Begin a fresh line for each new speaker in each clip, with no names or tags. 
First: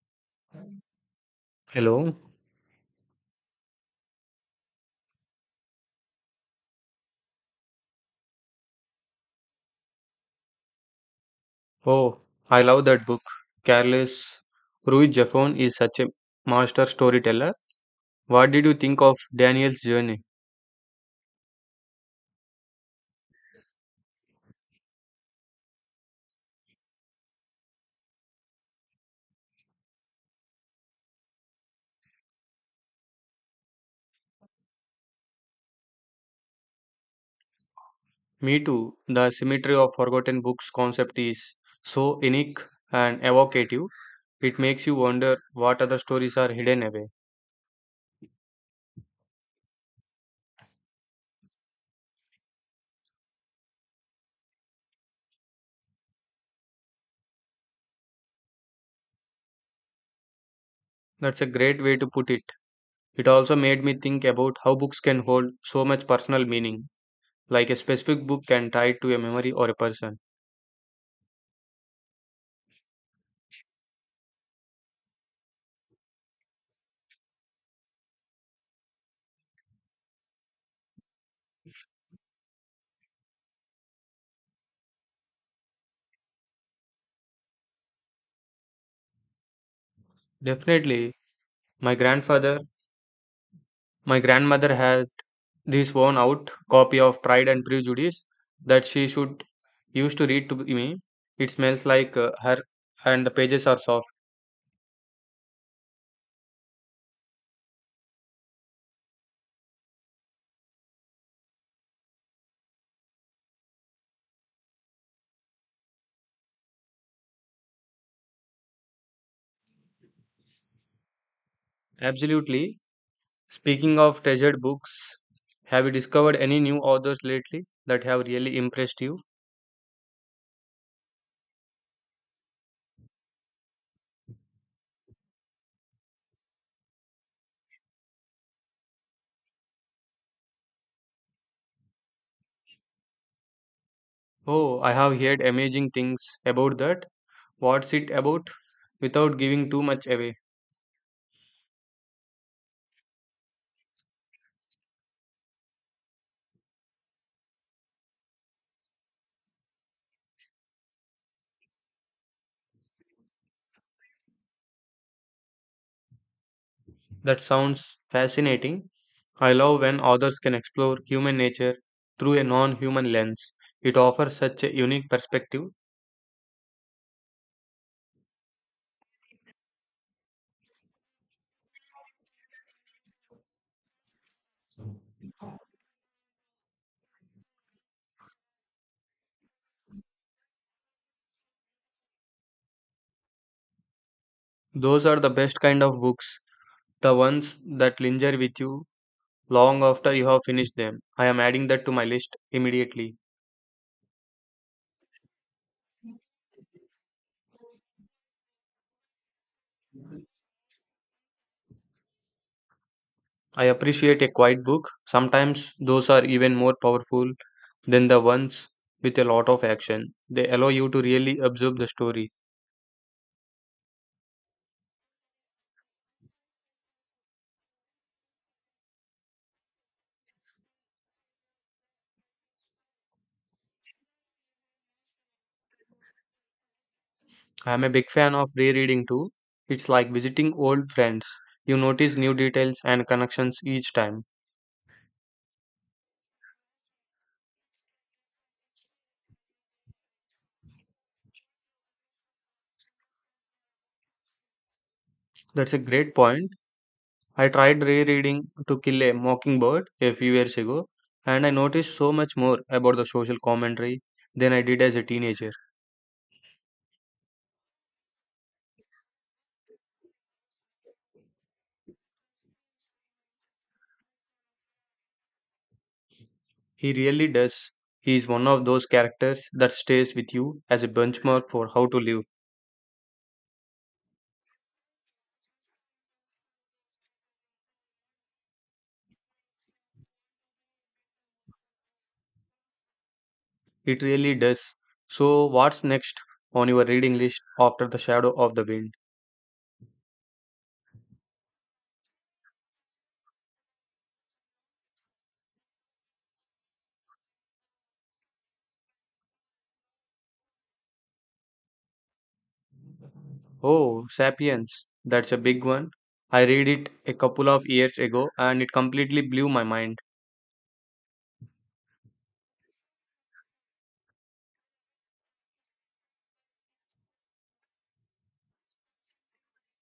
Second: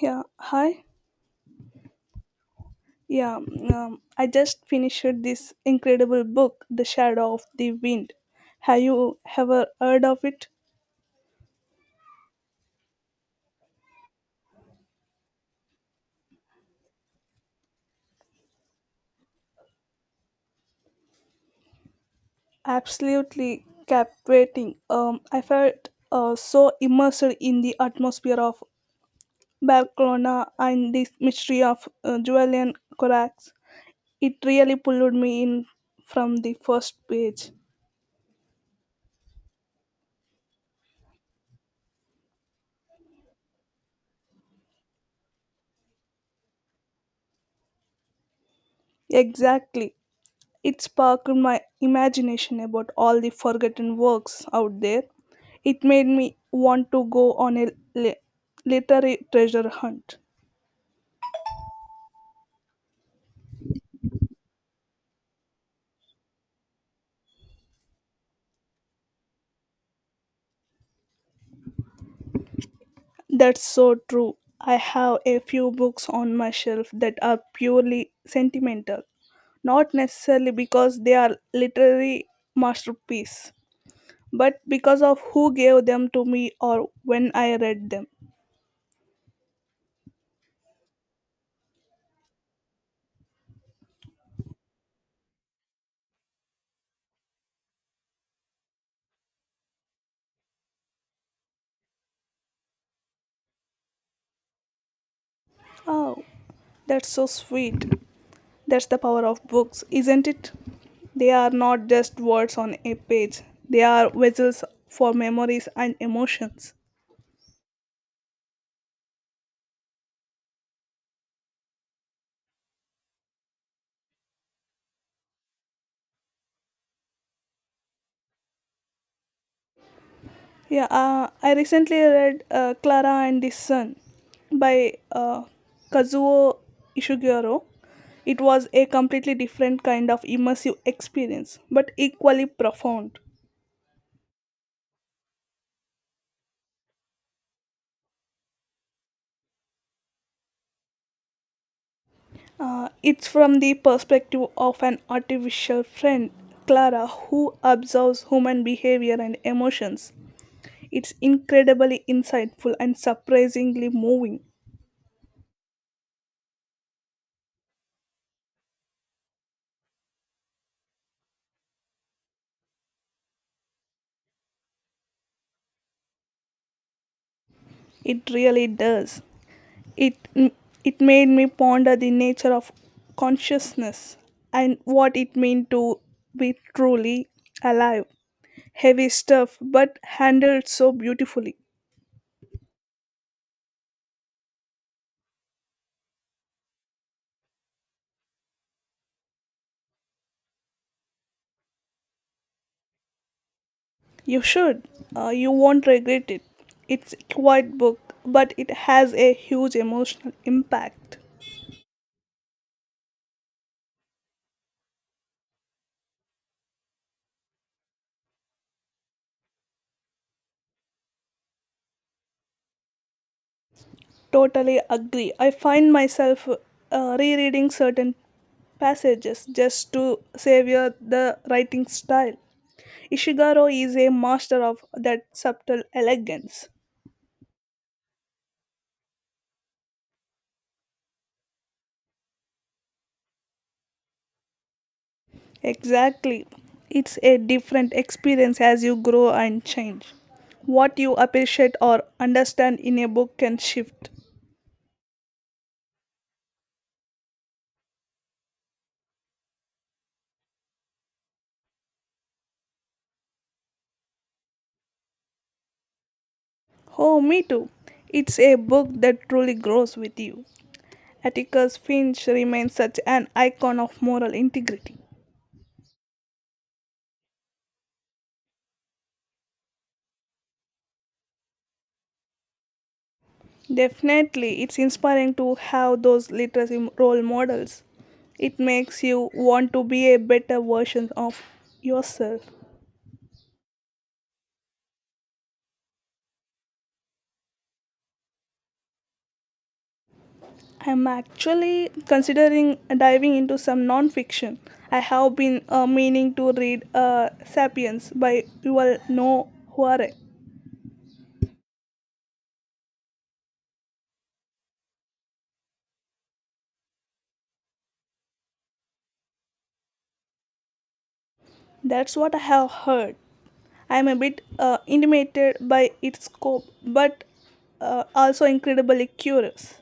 Yeah, hi.
Hello.
Yeah, I just finished this incredible book, The Shadow of the Wind. Have you ever heard of it?
Oh, I love that book. Careless. Ruy Jaffon is such a master storyteller. What did you think of Daniel's journey?
Absolutely captivating. I felt so immersed in the atmosphere of Barcelona and the mystery of Julian Corax. It really pulled me in from the first page.
Me too. The symmetry of forgotten books concept is so unique and evocative. It makes you wonder what other stories are hidden away.
Exactly. It sparked my imagination about all the forgotten works out there. It made me want to go on a li- literary treasure hunt.
That's a great way to put it. It also made me think about how books can hold so much personal meaning, like a specific book can tie it to a memory or a person.
That's so true. I have a few books on my shelf that are purely sentimental, not necessarily because they are literary masterpiece, but because of who gave them to me or when I read them.
Definitely, my grandfather, my grandmother has this worn out copy of Pride and Prejudice that she should used to read to me. It smells like her, and the pages are soft.
Oh, that's so sweet. That's the power of books, isn't it? They are not just words on a page, they are vessels for memories and emotions.
Absolutely. Speaking of treasured books, have you discovered any new authors lately that have really impressed you?
Yeah, I recently read Clara and the Sun by Kazuo Ishiguro. It was a completely different kind of immersive experience, but equally profound.
Oh, I have heard amazing things about that. What's it about? Without giving too much away.
It's from the perspective of an artificial friend, Clara, who observes human behavior and emotions. It's incredibly insightful and surprisingly moving.
That sounds fascinating. I love when authors can explore human nature through a non human lens. It offers such a unique perspective.
It really does. It it made me ponder the nature of consciousness and what it means to be truly alive. Heavy stuff, but handled so beautifully.
Those are the best kind of books, the ones that linger with you long after you have finished them. I am adding that to my list immediately.
You should. You won't regret it. It's a quiet book, but it has a huge emotional impact.
I appreciate a quiet book. Sometimes those are even more powerful than the ones with a lot of action. They allow you to really absorb the story.
Totally agree. I find myself rereading certain passages just to savor the writing style. Ishiguro is a master of that subtle elegance.
I'm a big fan of rereading too. It's like visiting old friends. You notice new details and connections each time.
Exactly. It's a different experience as you grow and change. What you appreciate or understand in a book can shift.
That's a great point. I tried rereading To Kill a Mockingbird a few years ago, and I noticed so much more about the social commentary than I did as a teenager.
Oh, me too. It's a book that truly grows with you. Atticus Finch remains such an icon of moral integrity.
He really does. He is one of those characters that stays with you as a benchmark for how to live.
Definitely, it's inspiring to have those literacy role models. It makes you want to be a better version of yourself.
It really does. So, what's next on your reading list after The Shadow of the Wind?
I'm actually considering diving into some non-fiction. I have been meaning to read *Sapiens* by Yuval Noah Huare.
Oh, Sapiens. That's a big one. I read it a couple of years ago and it completely blew my mind.
That's what I have heard. I'm a bit intimidated by its scope, but also incredibly curious.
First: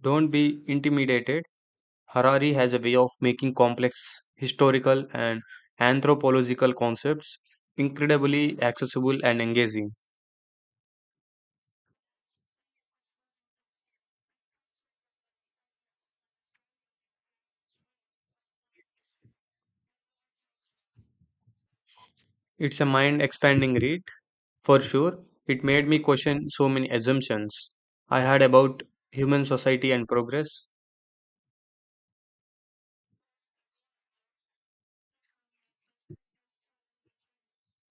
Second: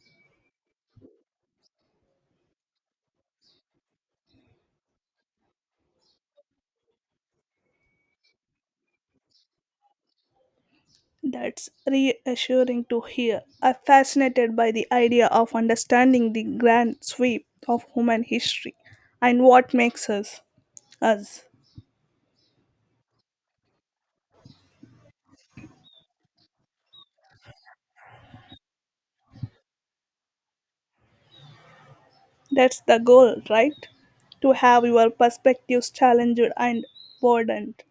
Don't be intimidated. Harari has a way of making complex historical and anthropological concepts incredibly accessible and engaging.
That's reassuring to hear. I'm fascinated by the idea of understanding the grand sweep of human history and what makes us us.
It's a mind expanding read, for sure. It made me question so many assumptions I had about human society and progress.
That's the goal, right? To have your perspectives challenged and broadened.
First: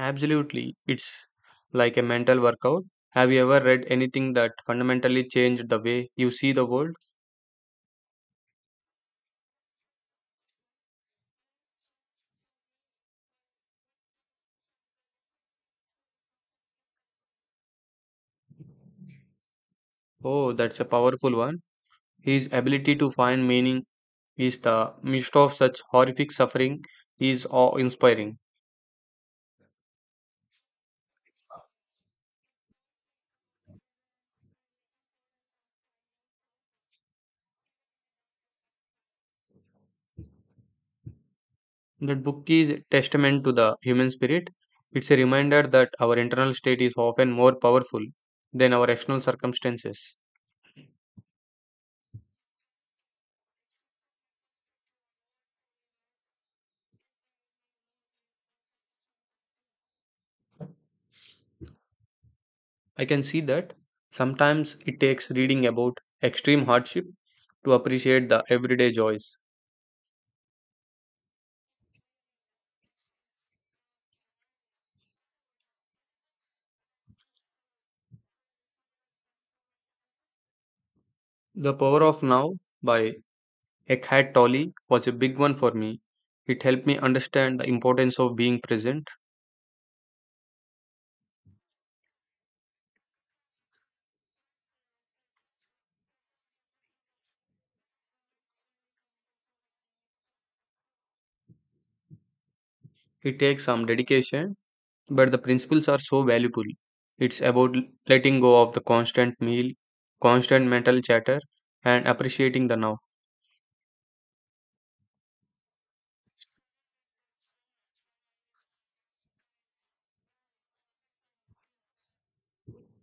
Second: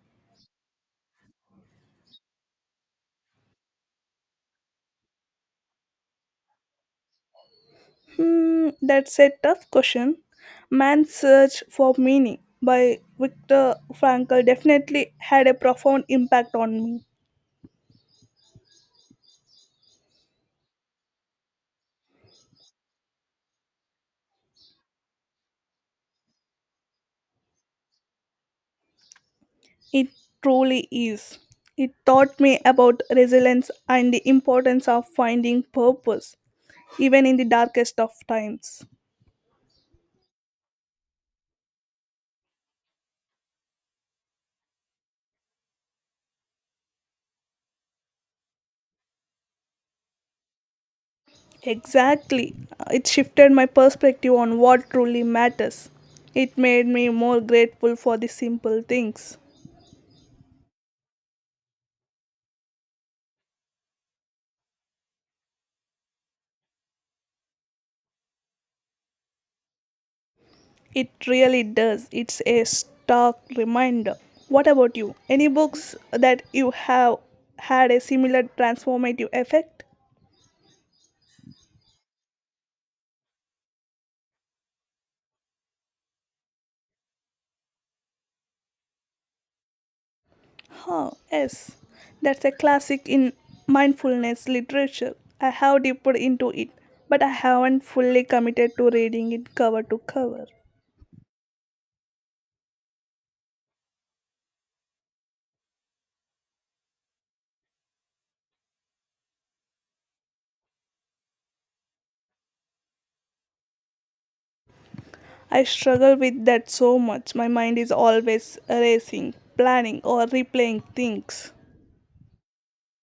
Absolutely. It's like a mental workout. Have you ever read anything that fundamentally changed the way you see the world?
Hmm, that's a tough question. Man's Search for Meaning by Viktor Frankl definitely had a profound impact on me.
Oh, that's a powerful one. His ability to find meaning is the midst of such horrific suffering is awe-inspiring.
It truly is. It taught me about resilience and the importance of finding purpose, even in the darkest of times.
That book is a testament to the human spirit. It's a reminder that our internal state is often more powerful than our external circumstances.
Exactly. It shifted my perspective on what truly matters. It made me more grateful for the simple things.
I can see that sometimes it takes reading about extreme hardship to appreciate the everyday joys.
It really does. It's a stark reminder. What about you? Any books that you have had a similar transformative effect?
The Power of Now by Eckhart Tolle was a big one for me. It helped me understand the importance of being present.
Huh, yes, that's a classic in mindfulness literature. I have dipped into it, but I haven't fully committed to reading it cover to cover.
It takes some dedication, but the principles are so valuable. It's about letting go of the constant meal, constant mental chatter, and appreciating the now.
I struggle with that so much. My mind is always racing, planning, or replaying things.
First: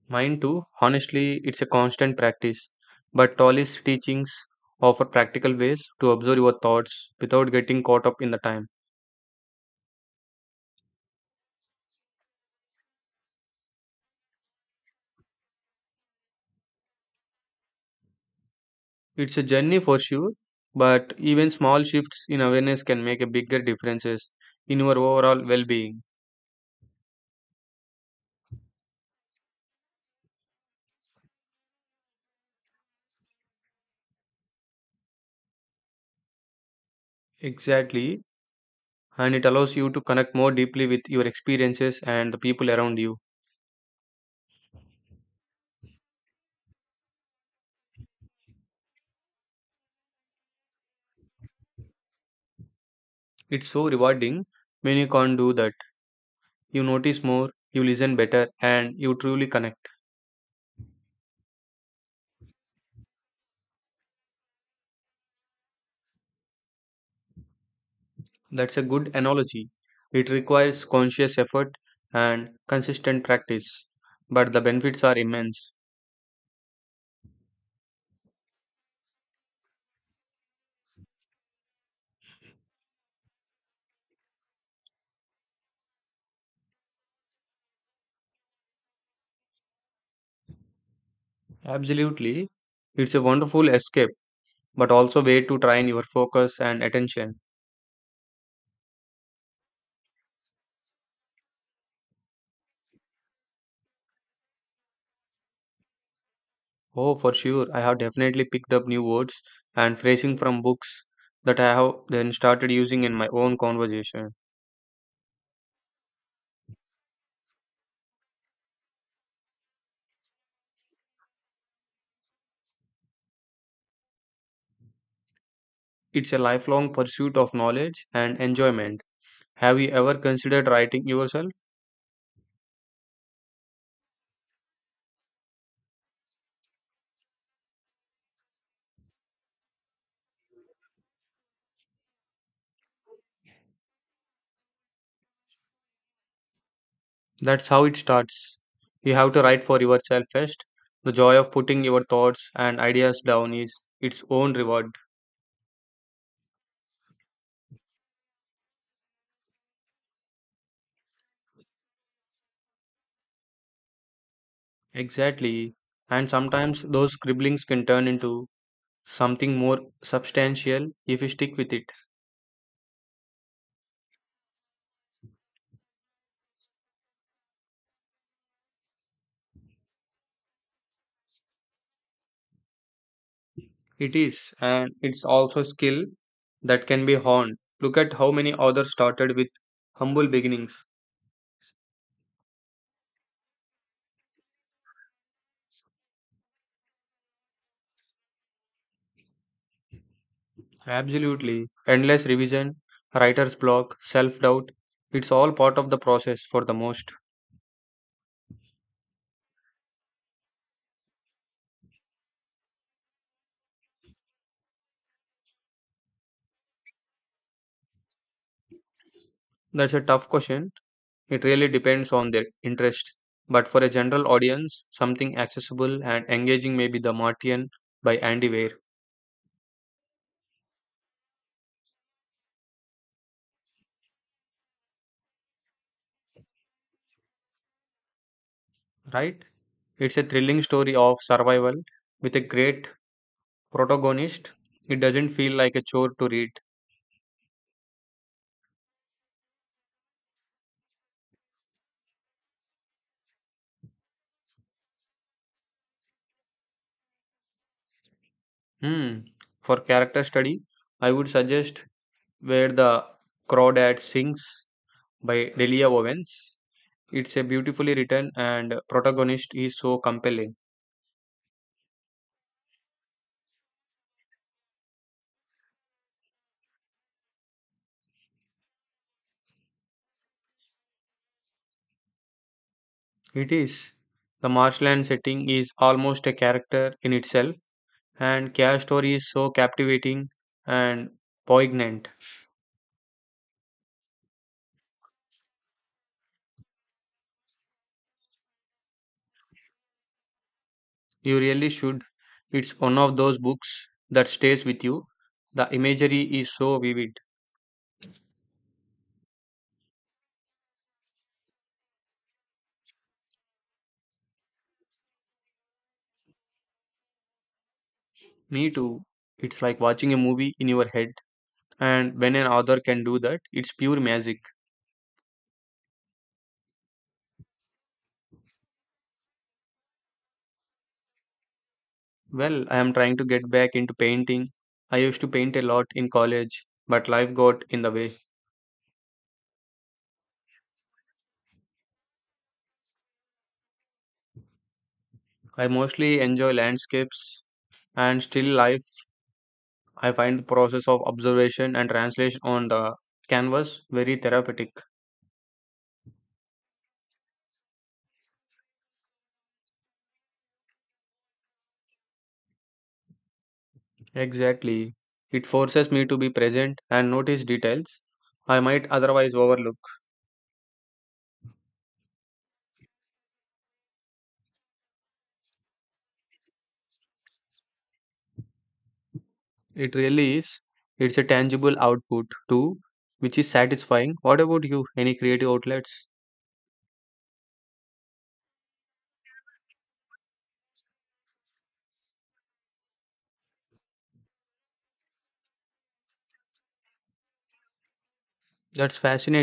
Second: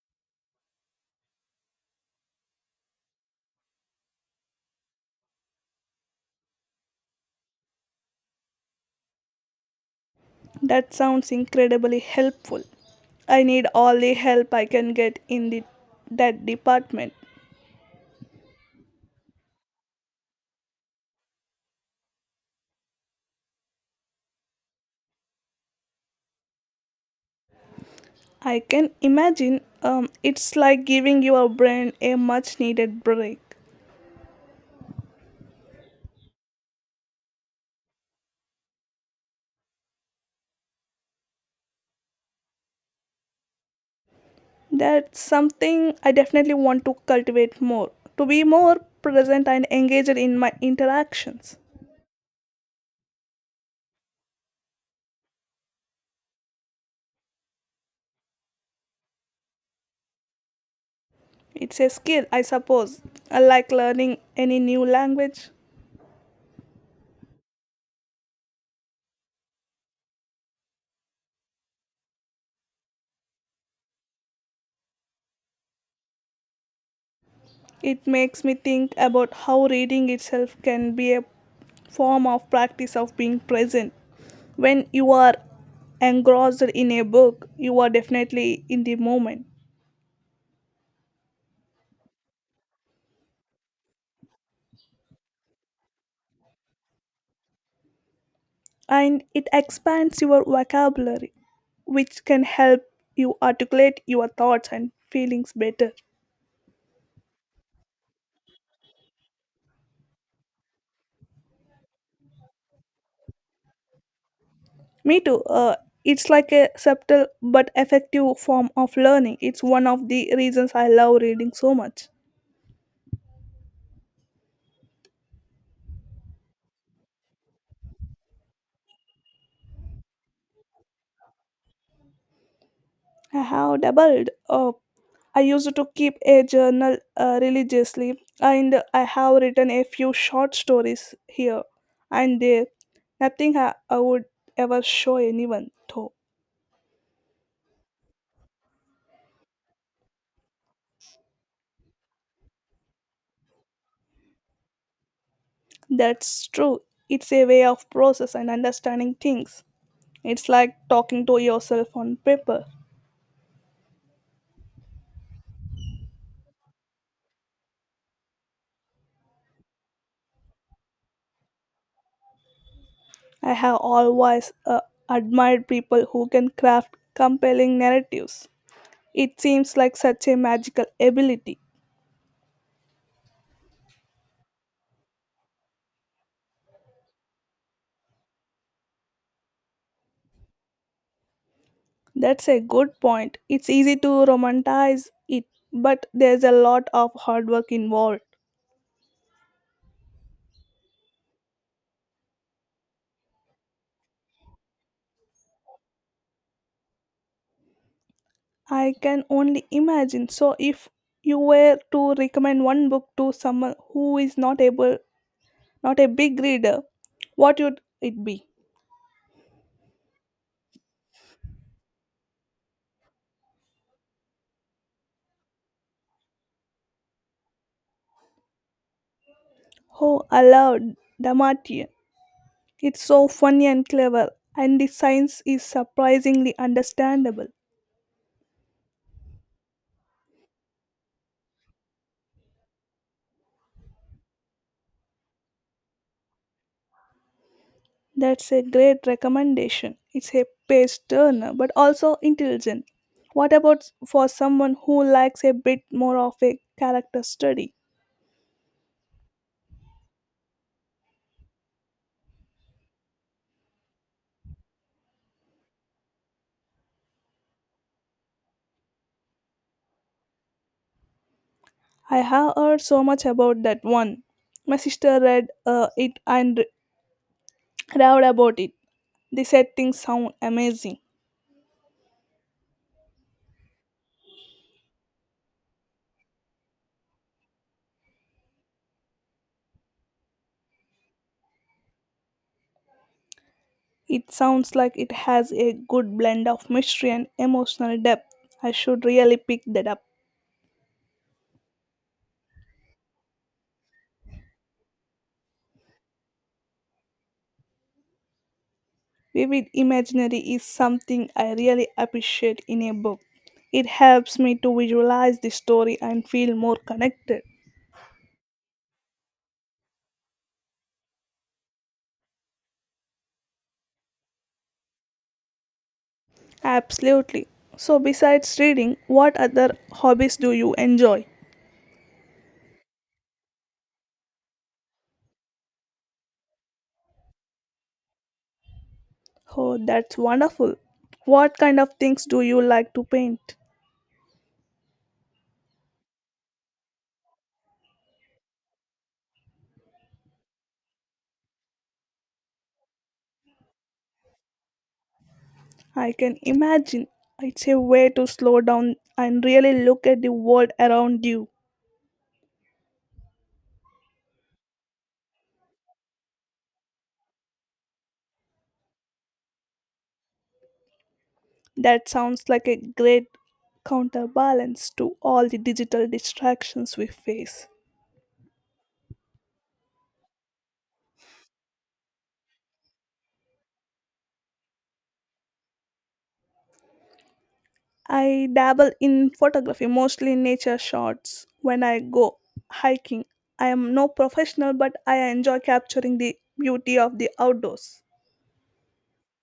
Mine too, honestly, it's a constant practice. But Tolle's teachings offer practical ways to observe your thoughts without getting caught up in the time.
That sounds incredibly helpful. I need all the help I can get in that department.
It's a journey for sure, but even small shifts in awareness can make a bigger differences in your overall well-being.
I can imagine, it's like giving your brain a much needed break.
Exactly, and it allows you to connect more deeply with your experiences and the people around you.
That's something I definitely want to cultivate more, to be more present and engaged in my interactions.
It's so rewarding when you can't do that. You notice more, you listen better, and you truly connect.
It's a skill, I suppose. I like learning any new language.
That's a good analogy. It requires conscious effort and consistent practice, but the benefits are immense.
It makes me think about how reading itself can be a form of practice of being present. When you are engrossed in a book, you are definitely in the moment.
Absolutely, it's a wonderful escape but also way to train your focus and attention.
And it expands your vocabulary, which can help you articulate your thoughts and feelings better.
Oh, for sure, I have definitely picked up new words and phrasing from books that I have then started using in my own conversation.
Me too. It's like a subtle but effective form of learning. It's one of the reasons I love reading so much.
It's a lifelong pursuit of knowledge and enjoyment. Have you ever considered writing yourself?
I have doubled up. I used to keep a journal religiously, and I have written a few short stories here and there. Nothing I would ever show anyone, though.
That's how it starts. You have to write for yourself first. The joy of putting your thoughts and ideas down is its own reward.
That's true. It's a way of process and understanding things. It's like talking to yourself on paper.
Exactly. And sometimes those scribblings can turn into something more substantial if you stick with it.
I have always admired people who can craft compelling narratives. It seems like such a magical ability.
It is, and it's also a skill that can be honed. Look at how many authors started with humble beginnings.
That's a good point. It's easy to romanticize it, but there's a lot of hard work involved.
Absolutely. Endless revision, writer's block, self doubt. It's all part of the process for the most.
I can only imagine. So, if you were to recommend one book to someone who is not able not a big reader. What would it be?
That's a tough question. It really depends on their interest. But for a general audience, something accessible and engaging may be The Martian by Andy Weir,
Oh, aloud, Damatian. It's so funny and clever, and the science is surprisingly understandable.
right? It's a thrilling story of survival with a great protagonist, it doesn't feel like a chore to read.
That's a great recommendation. It's a page turner, but also intelligent. What about for someone who likes a bit more of a character study?
Hmm. For character study, I would suggest Where the Crawdad Sings by Delia Owens. It's a beautifully written and protagonist is so compelling.
I have heard so much about that one. My sister read it and raved about it. The settings sound amazing.
It is. The marshland setting is almost a character in itself, and Cash Story is so captivating and poignant.
It sounds like it has a good blend of mystery and emotional depth. I should really pick that up.
You really should. It's one of those books that stays with you. The imagery is so vivid.
Vivid imaginary is something I really appreciate in a book. It helps me to visualize the story and feel more connected.
Me too. It's like watching a movie in your head. And when an author can do that, it's pure magic.
Absolutely. So, besides reading, what other hobbies do you enjoy?
Well, I am trying to get back into painting. I used to paint a lot in college, but life got in the way.
Oh, that's wonderful. What kind of things do you like to paint?
I mostly enjoy landscapes and still life. I find the process of observation and translation on the canvas very therapeutic.
I can imagine. It's a way to slow down and really look at the world around you.
Exactly. It forces me to be present and notice details I might otherwise overlook.
That sounds like a great counterbalance to all the digital distractions we face.
It really is. It's a tangible output too, which is satisfying. What about you? Any creative outlets?
I dabble in photography, mostly nature shots. When I go hiking, I am no professional, but I enjoy capturing the beauty of the outdoors.
That's fascinating.